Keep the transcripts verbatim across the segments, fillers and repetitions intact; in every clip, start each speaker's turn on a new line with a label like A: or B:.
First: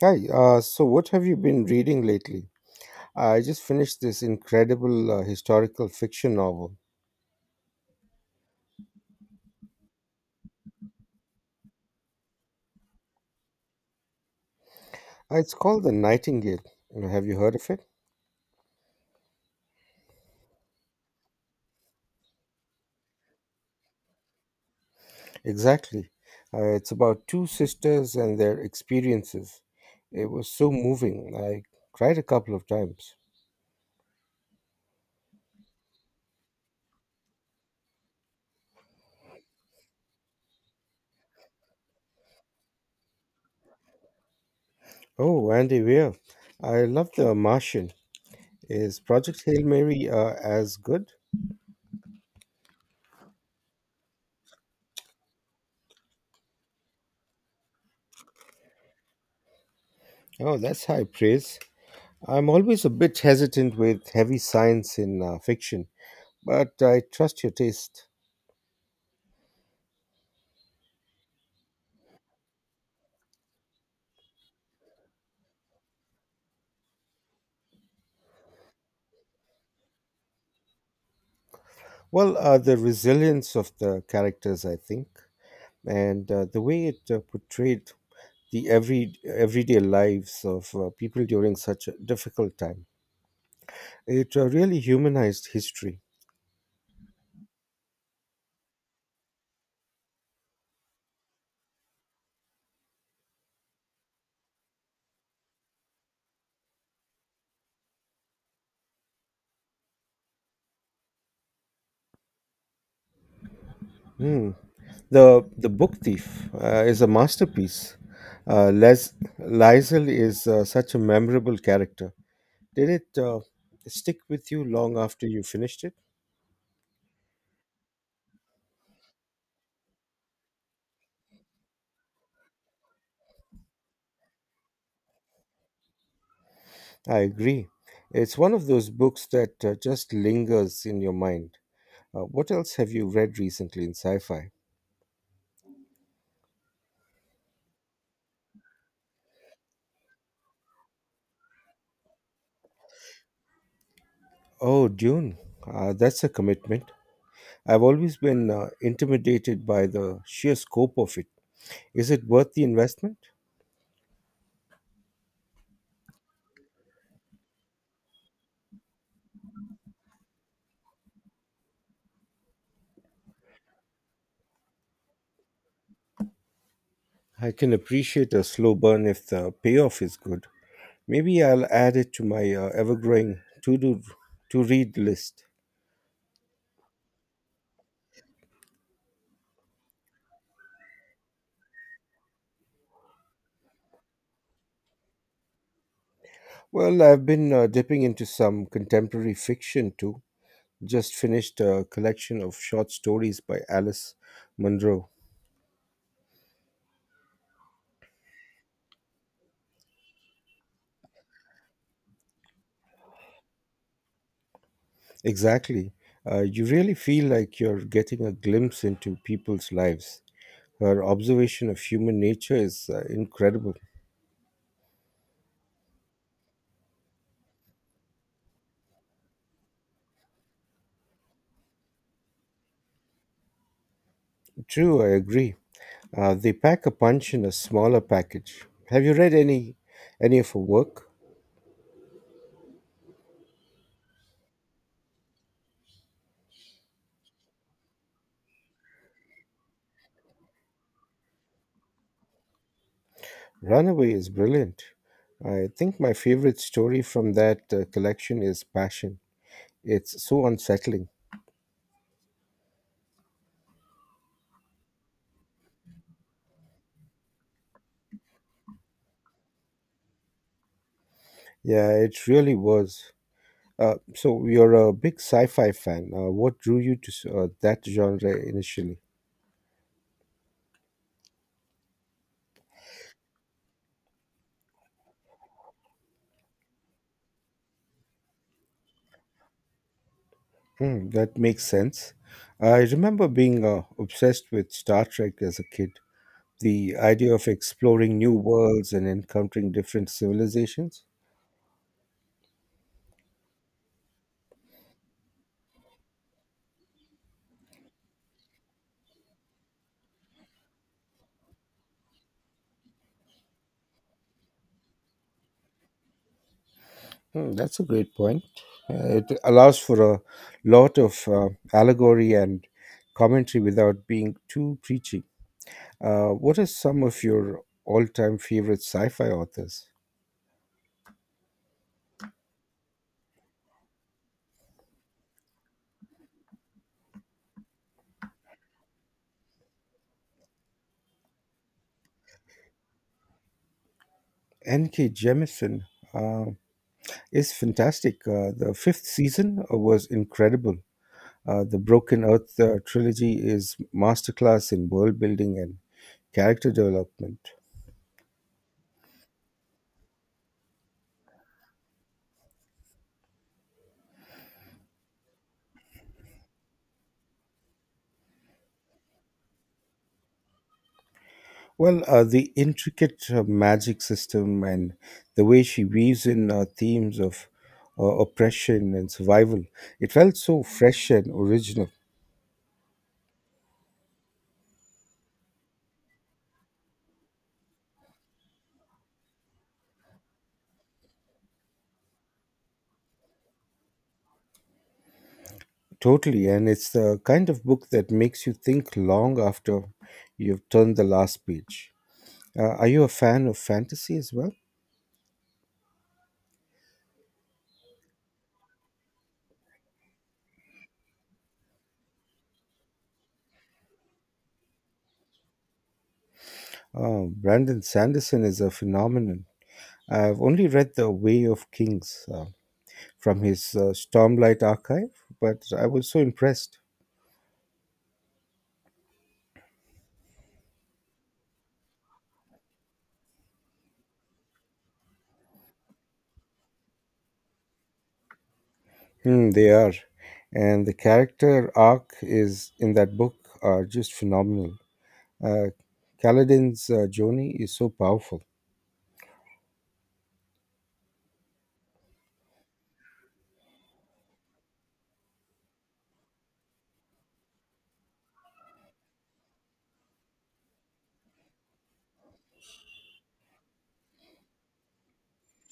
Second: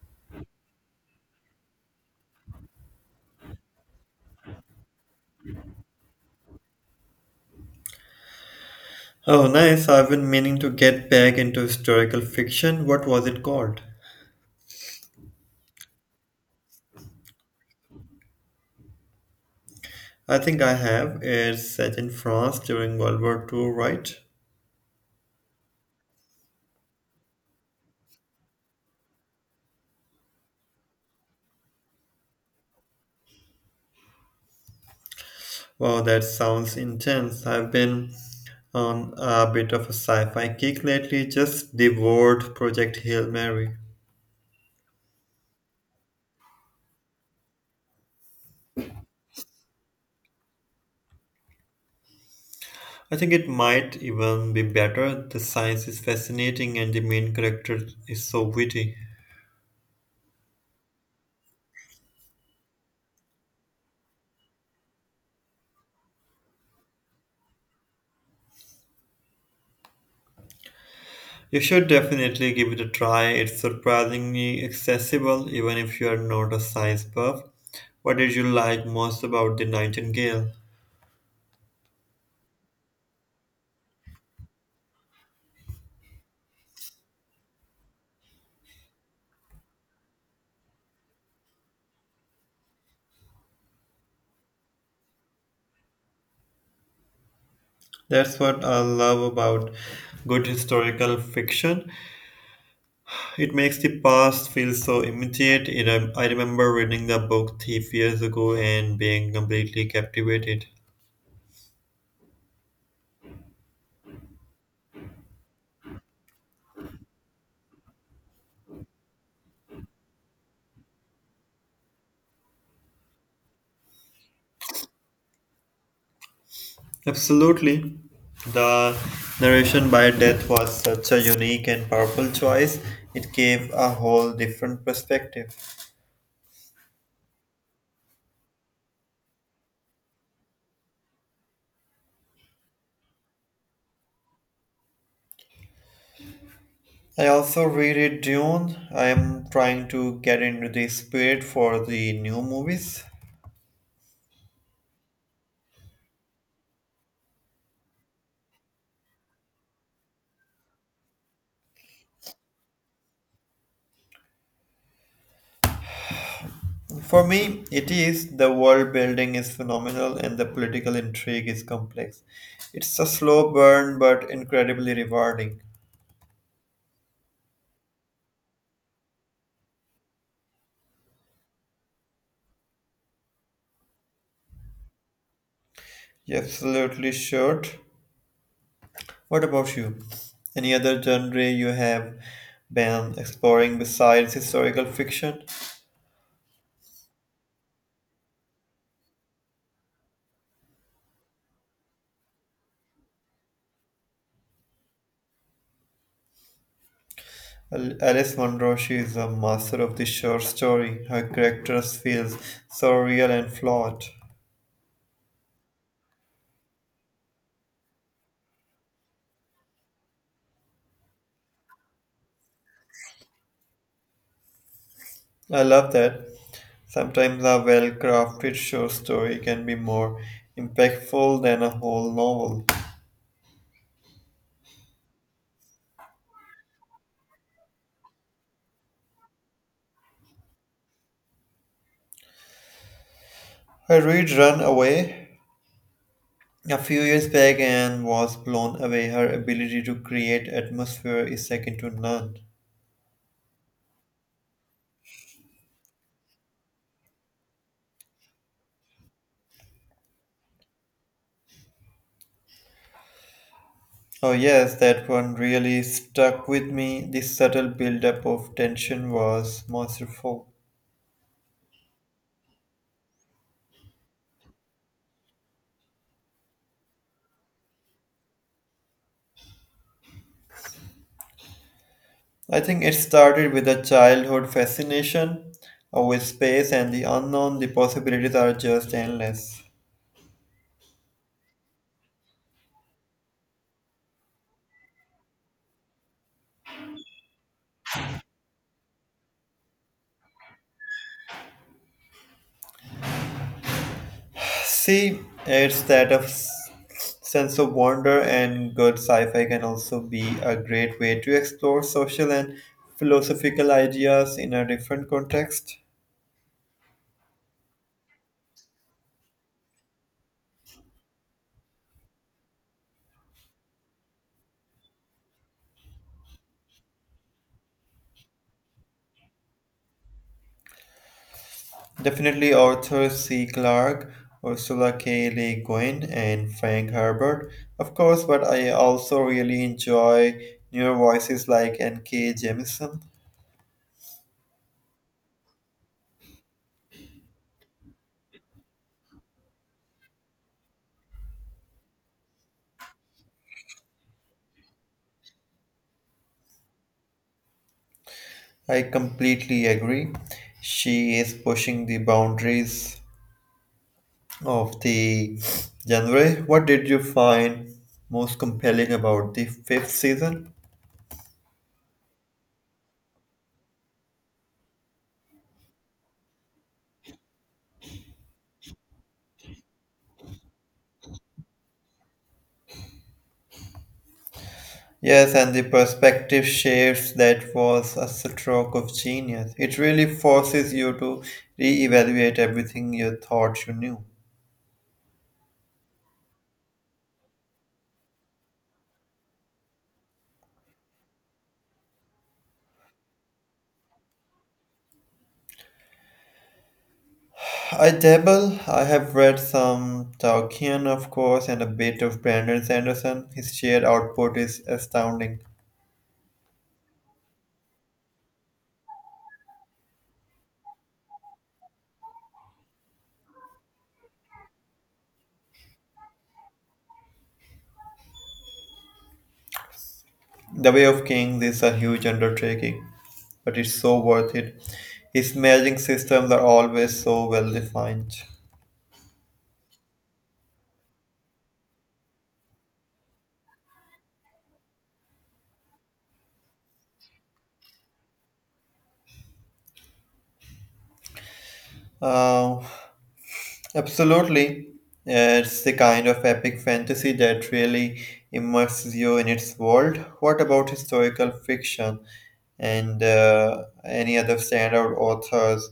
A: Hi, uh, so what have you been reading lately? I just finished this incredible uh, historical fiction novel.
B: Oh, nice. I've been meaning to get back into historical fiction. What was it called?
A: Uh, it's called The Nightingale. You know, have you heard of it?
B: I think I have. It's set in France during World War Two, right?
A: Exactly. Uh, it's about two sisters and their experiences. It was so moving. I cried a couple of times.
B: Wow, that sounds intense. I've been on a bit of a sci fi kick lately, just devoured Project Hail Mary.
A: Oh, Andy Weir. I love The Martian. Is Project Hail Mary uh, as good?
B: I think it might even be better. The science is fascinating and the main character is so witty.
A: Oh, that's high praise. I'm always a bit hesitant with heavy science in uh, fiction. But I trust your taste.
B: You should definitely give it a try. It's surprisingly accessible even if you are not a size buff. What did you like most about The Nightingale?
A: Well, uh, the resilience of the characters, I think, and uh, the way it uh, portrayed the every everyday lives of uh, people during such a difficult time, it uh, really humanized history.
B: That's what I love about good historical fiction. It makes the past feel so immediate. It, um, I remember reading the book Thief years ago and being completely captivated.
A: Hmm. The the book thief uh, is a masterpiece. Uh, Les Liesel is uh, such a memorable character. Did it uh, stick with you long after you finished it?
B: Absolutely. The narration by Death was such a unique and powerful choice. It gave a whole different perspective.
A: I agree. It's one of those books that uh, just lingers in your mind. Uh, what else have you read recently in sci fi?
B: I also reread Dune. I am trying to get into the spirit for the new movies.
A: Oh, Dune. Uh, that's a commitment. I've always been uh, intimidated by the sheer scope of it. Is it worth the investment?
B: For me, it is the world building is phenomenal and the political intrigue is complex. It's a slow burn but incredibly rewarding.
A: I can appreciate a slow burn if the payoff is good. Maybe I'll add it to my uh, ever growing to do to read list.
B: You absolutely should. What about you? Any other genre you have been exploring besides historical fiction?
A: Well, I've been uh, dipping into some contemporary fiction too. Just finished a collection of short stories by Alice Munro.
B: Al- Alice Munro, she is a master of the short story. Her characters feels so real and flawed.
A: Exactly. Uh, you really feel like you're getting a glimpse into people's lives. Her observation of human nature is uh, incredible.
B: I love that. Sometimes a well-crafted short story can be more impactful than a whole novel.
A: True, I agree. Uh, they pack a punch in a smaller package. Have you read any any of her work?
B: I read Run Away a few years back and was blown away. Her ability to create atmosphere is second to none.
A: Runaway is brilliant. I think my favorite story from that uh, collection is Passion. It's so unsettling.
B: Oh yes, that one really stuck with me. The subtle build-up of tension was masterful.
A: Yeah, it really was. Uh, so you're a big sci-fi fan. Uh, what drew you to s- uh, that genre initially?
B: I think it started with a childhood fascination uh, with space and the unknown. The possibilities are just endless.
A: Hmm, that makes sense. I remember being uh, obsessed with Star Trek as a kid. The idea of exploring new worlds and encountering different civilizations.
B: See, it's that of s- sense of wonder and good sci-fi can also be a great way to explore social and philosophical ideas in a different context.
A: Hmm, that's a great point. Uh, it allows for a lot of uh, allegory and commentary without being too preachy. Uh, what are some of your all-time favorite sci-fi authors?
B: Definitely Arthur C. Clarke, Ursula K. Le Guin, and Frank Herbert, of course, but I also really enjoy newer voices like N K. Jemisin.
A: N K. Jemisin uh, is fantastic. Uh, the fifth season uh, was incredible. Uh, the Broken Earth uh, trilogy is masterclass in world building and character development.
B: I completely agree. She is pushing the boundaries of the genre. What did you find most compelling about the fifth season?
A: Well, uh, the intricate uh, magic system and the way she weaves in uh, themes of uh, oppression and survival, it felt so fresh and original.
B: Yes, and the perspective shifts that was a stroke of genius. It really forces you to reevaluate everything you thought you knew.
A: Totally, and it's the kind of book that makes you think long after you've turned the last page. Uh, are you a fan of fantasy as well?
B: I dabble. I have read some Tolkien, of course, and a bit of Brandon Sanderson. His sheer output is astounding.
A: Uh, Brandon Sanderson is a phenomenon. I've only read The Way of Kings uh, from his uh, Stormlight archive, but I was so impressed.
B: The Way of Kings is a huge undertaking, but it's so worth it. His magic systems are always so well defined.
A: Hmm, they are. And the character arc is in that book are just phenomenal. Uh, Kaladin's uh, journey is so powerful.
B: Uh, Absolutely. Uh, It's the kind of epic fantasy that really immerses you in its world. What about historical fiction and uh, any other standout authors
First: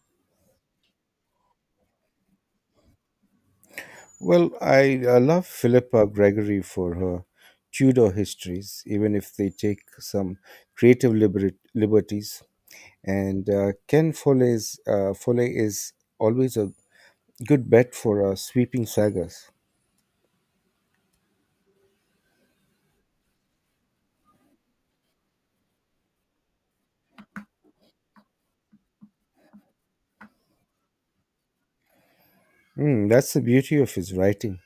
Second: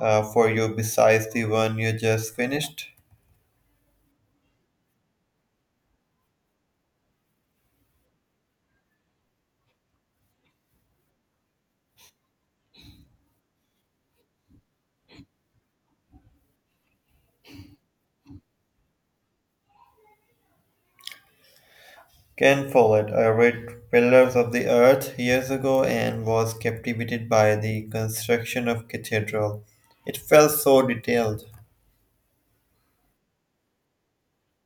B: uh, for you besides the one you just finished?
A: Well, I, I love Philippa Gregory for her Tudor histories, even if they take some creative liberat- liberties. And uh, Ken Foley's uh, Foley is always a good bet for uh, sweeping sagas.
B: Ken Follett. I read Pillars of the Earth years ago and was captivated by the construction of cathedral. It felt so detailed.
A: Hmm, that's the beauty of his writing.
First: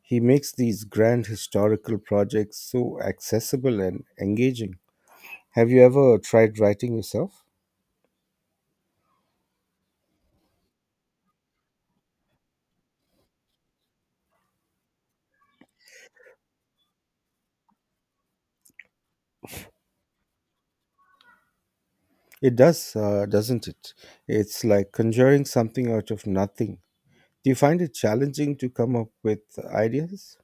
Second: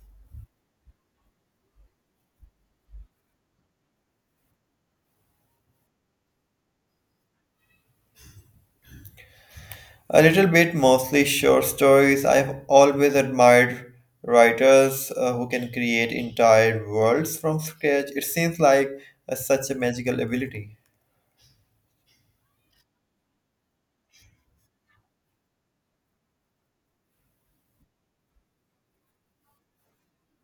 A: He makes these grand historical projects so accessible and engaging. Have you ever tried writing yourself?
B: A little bit, mostly short stories. I've always admired writers uh, who can create entire worlds from scratch. It seems like uh, such a magical ability.
A: It does, uh, doesn't it? It's like conjuring something out of nothing. Do you find it challenging to come up with ideas?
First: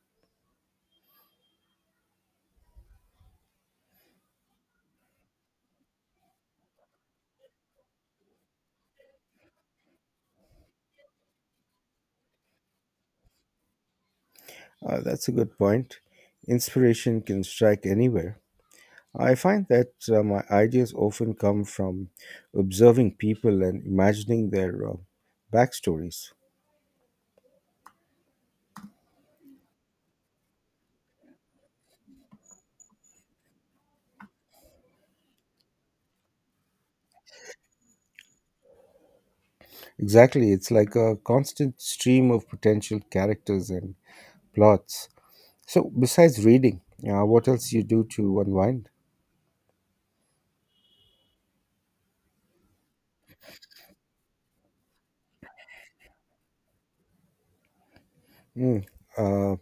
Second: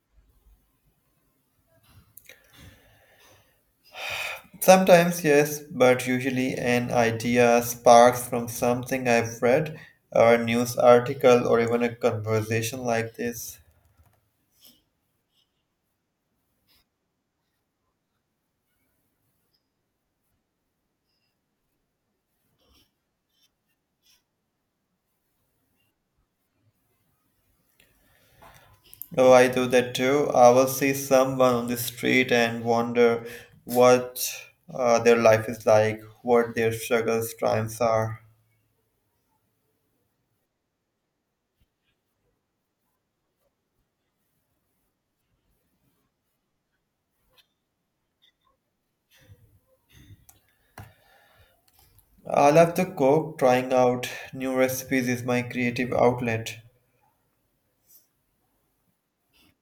B: Sometimes, yes, but usually an idea sparks from something I've read, or a news article, or even a conversation like this.
A: Uh, that's a good point. Inspiration can strike anywhere. I find that uh, my ideas often come from observing people and imagining their uh, backstories.
B: Oh, I do that too. I will see someone on the street and wonder what uh, their life is like, what their struggles, triumphs are.
A: Exactly, it's like a constant stream of potential characters and plots. So, besides reading, uh, what else you do to unwind?
B: I love to cook. Trying out new recipes is my creative outlet.
A: Mm, uh,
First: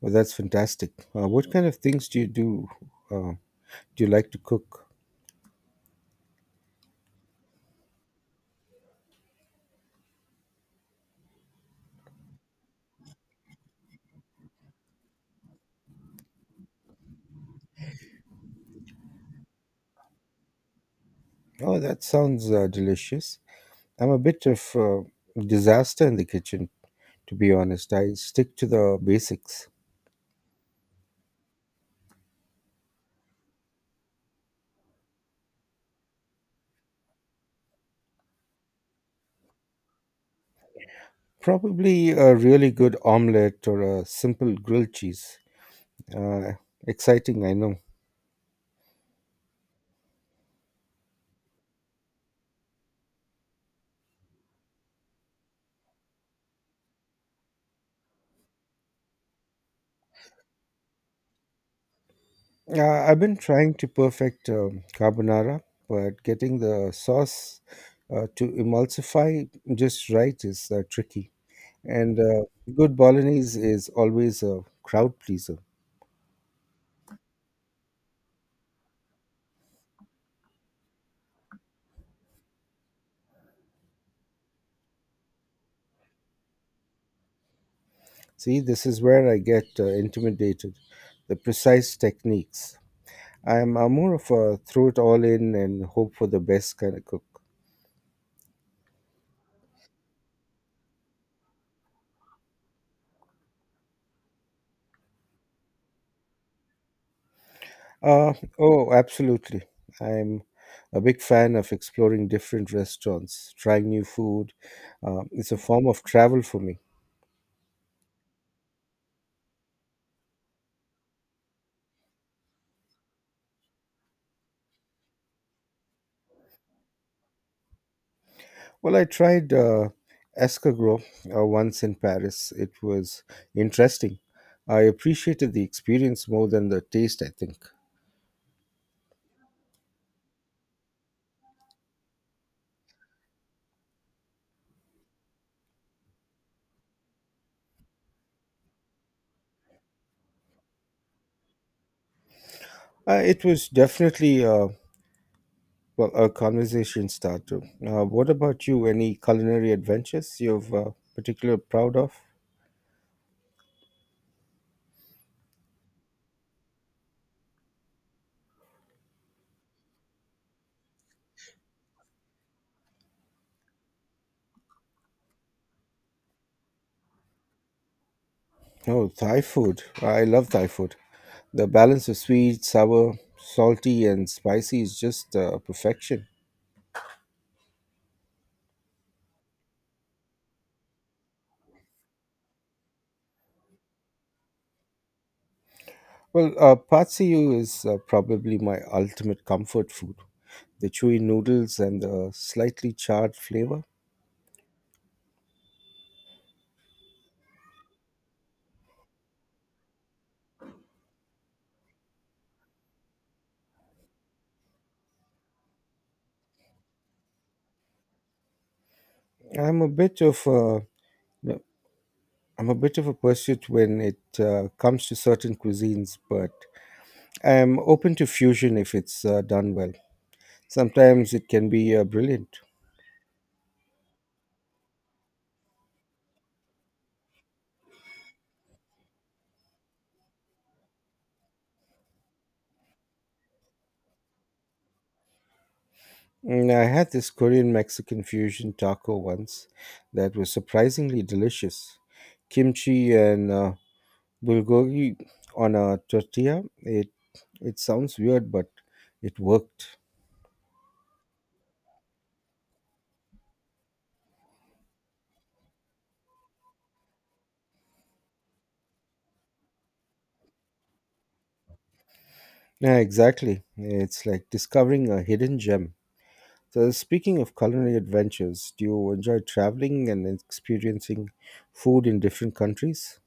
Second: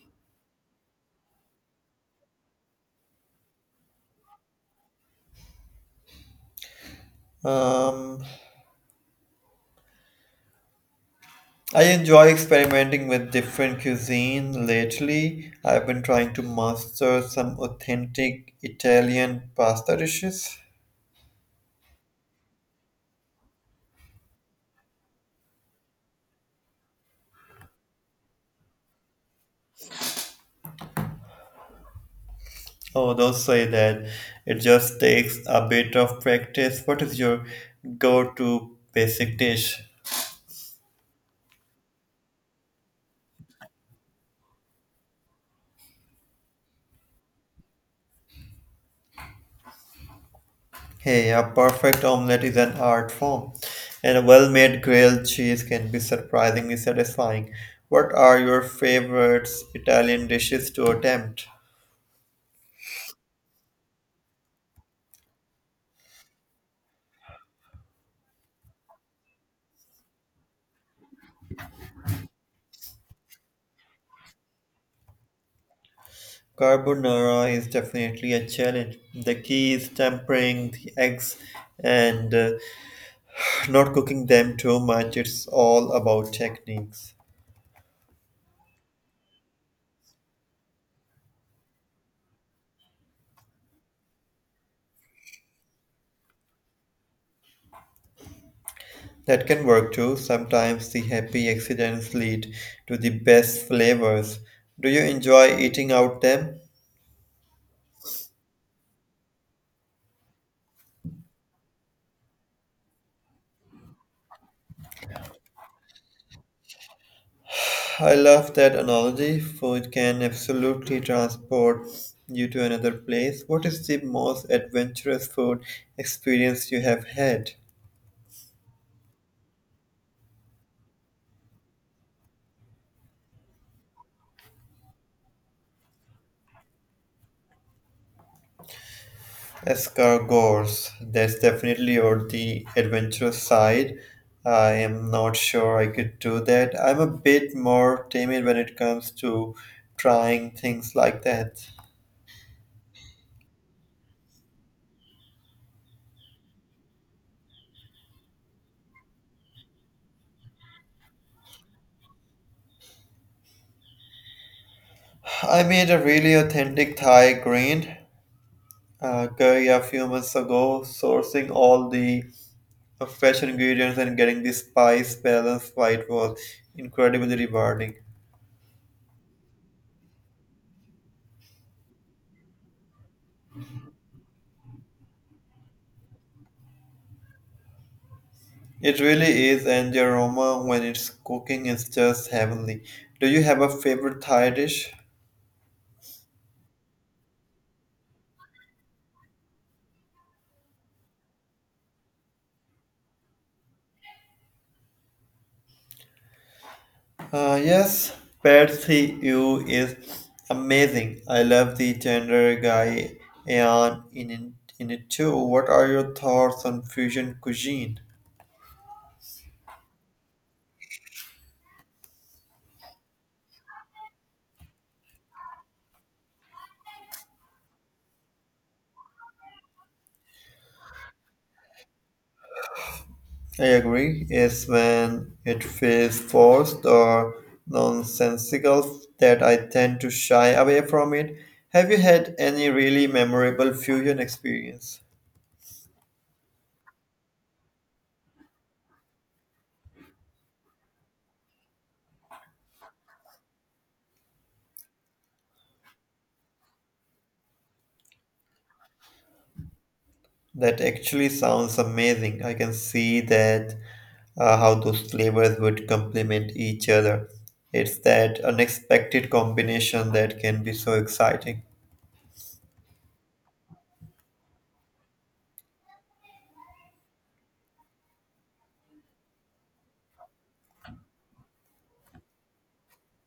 A: well, that's fantastic. Uh, what kind of things do you do? Uh, do you like to cook?
B: Um, I enjoy experimenting with different cuisine. Lately, I've been trying to master some authentic Italian pasta dishes.
A: Oh, that sounds uh, delicious. I'm a bit of a disaster in the kitchen, to be honest. I stick to the basics.
B: Oh, don't say that. It just takes a bit of practice. What is your go-to basic dish?
A: Probably a really good omelette or a simple grilled cheese. Uh, exciting, I know.
B: Hey, a perfect omelette is an art form, and a well-made grilled cheese can be surprisingly satisfying. What are your favorite Italian dishes to attempt?
A: Uh, I've been trying to perfect um, carbonara, but getting the sauce uh, to emulsify just right is uh, tricky. And uh, good bolognese is always a crowd pleaser.
B: Carbonara is definitely a challenge. The key is tempering the eggs and uh, not cooking them too much. It's all about techniques.
A: See, this is where I get uh, intimidated. The precise techniques. I'm uh, more of a throw it all in and hope for the best kind of cook.
B: That can work too. Sometimes the happy accidents lead to the best flavors. Do you enjoy eating out them?
A: Uh, oh, absolutely. I'm a big fan of exploring different restaurants, trying new food. Uh, it's a form of travel for me.
B: I love that analogy, for it can absolutely transport you to another place. What is the most adventurous food experience you have had?
A: Well, I tried uh, escargot uh, once in Paris. It was interesting. I appreciated the experience more than the taste, I think.
B: Escargots. That's definitely on the adventurous side. I am not sure I could do that. I'm a bit more timid when it comes to trying things like that.
A: Uh, it was definitely uh, well, a conversation starter. Uh, what about you? Any culinary adventures you've uh, particularly proud of?
B: I made a really authentic Thai green uh, curry a few months ago, sourcing all the of fresh ingredients and getting the spice balance right was incredibly rewarding.
A: Oh, Thai food. I love Thai food. The balance of sweet, sour, salty, and spicy is just uh, perfection.
B: It really is, and the aroma when it's cooking is just heavenly. Do you have a favorite Thai dish?
A: Well, uh, pad see ew is uh, probably my ultimate comfort food. The chewy noodles and the slightly charred flavor.
B: Uh, yes, Pad See Ew is amazing. I love the tender guy and in it, in it too. What are your thoughts on fusion cuisine?
A: I'm a bit of a I'm a bit of a pursuit when it uh, comes to certain cuisines, but I'm open to fusion if it's uh, done well. Sometimes it can be uh, brilliant.
B: I agree. It's when it feels forced or nonsensical that I tend to shy away from it. Have you had any really memorable fusion experience?
A: Mm, I had this Korean Mexican fusion taco once that was surprisingly delicious. Kimchi and uh, bulgogi on a tortilla. It it sounds weird, but it worked.
B: That actually sounds amazing. I can see that uh, how those flavors would complement each other. It's that unexpected combination that can be so exciting.
A: Yeah, exactly. It's like discovering a hidden gem. So, speaking of culinary adventures, do you enjoy traveling and experiencing food in different countries?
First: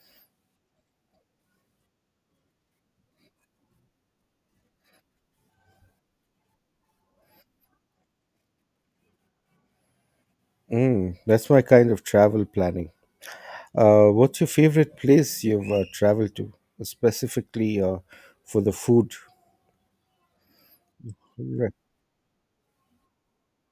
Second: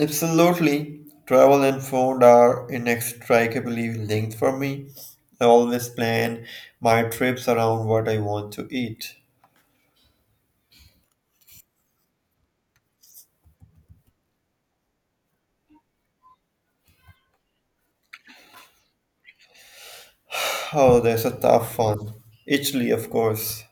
B: Absolutely. Travel and food are inextricably linked for me. I always plan my trips around what I want to eat.
A: Mm, that's my kind of travel planning. Uh, what's your favorite place you've uh, traveled to, specifically uh, for the food?
B: Oh, that's a
A: Right.
B: tough one. Italy, of course.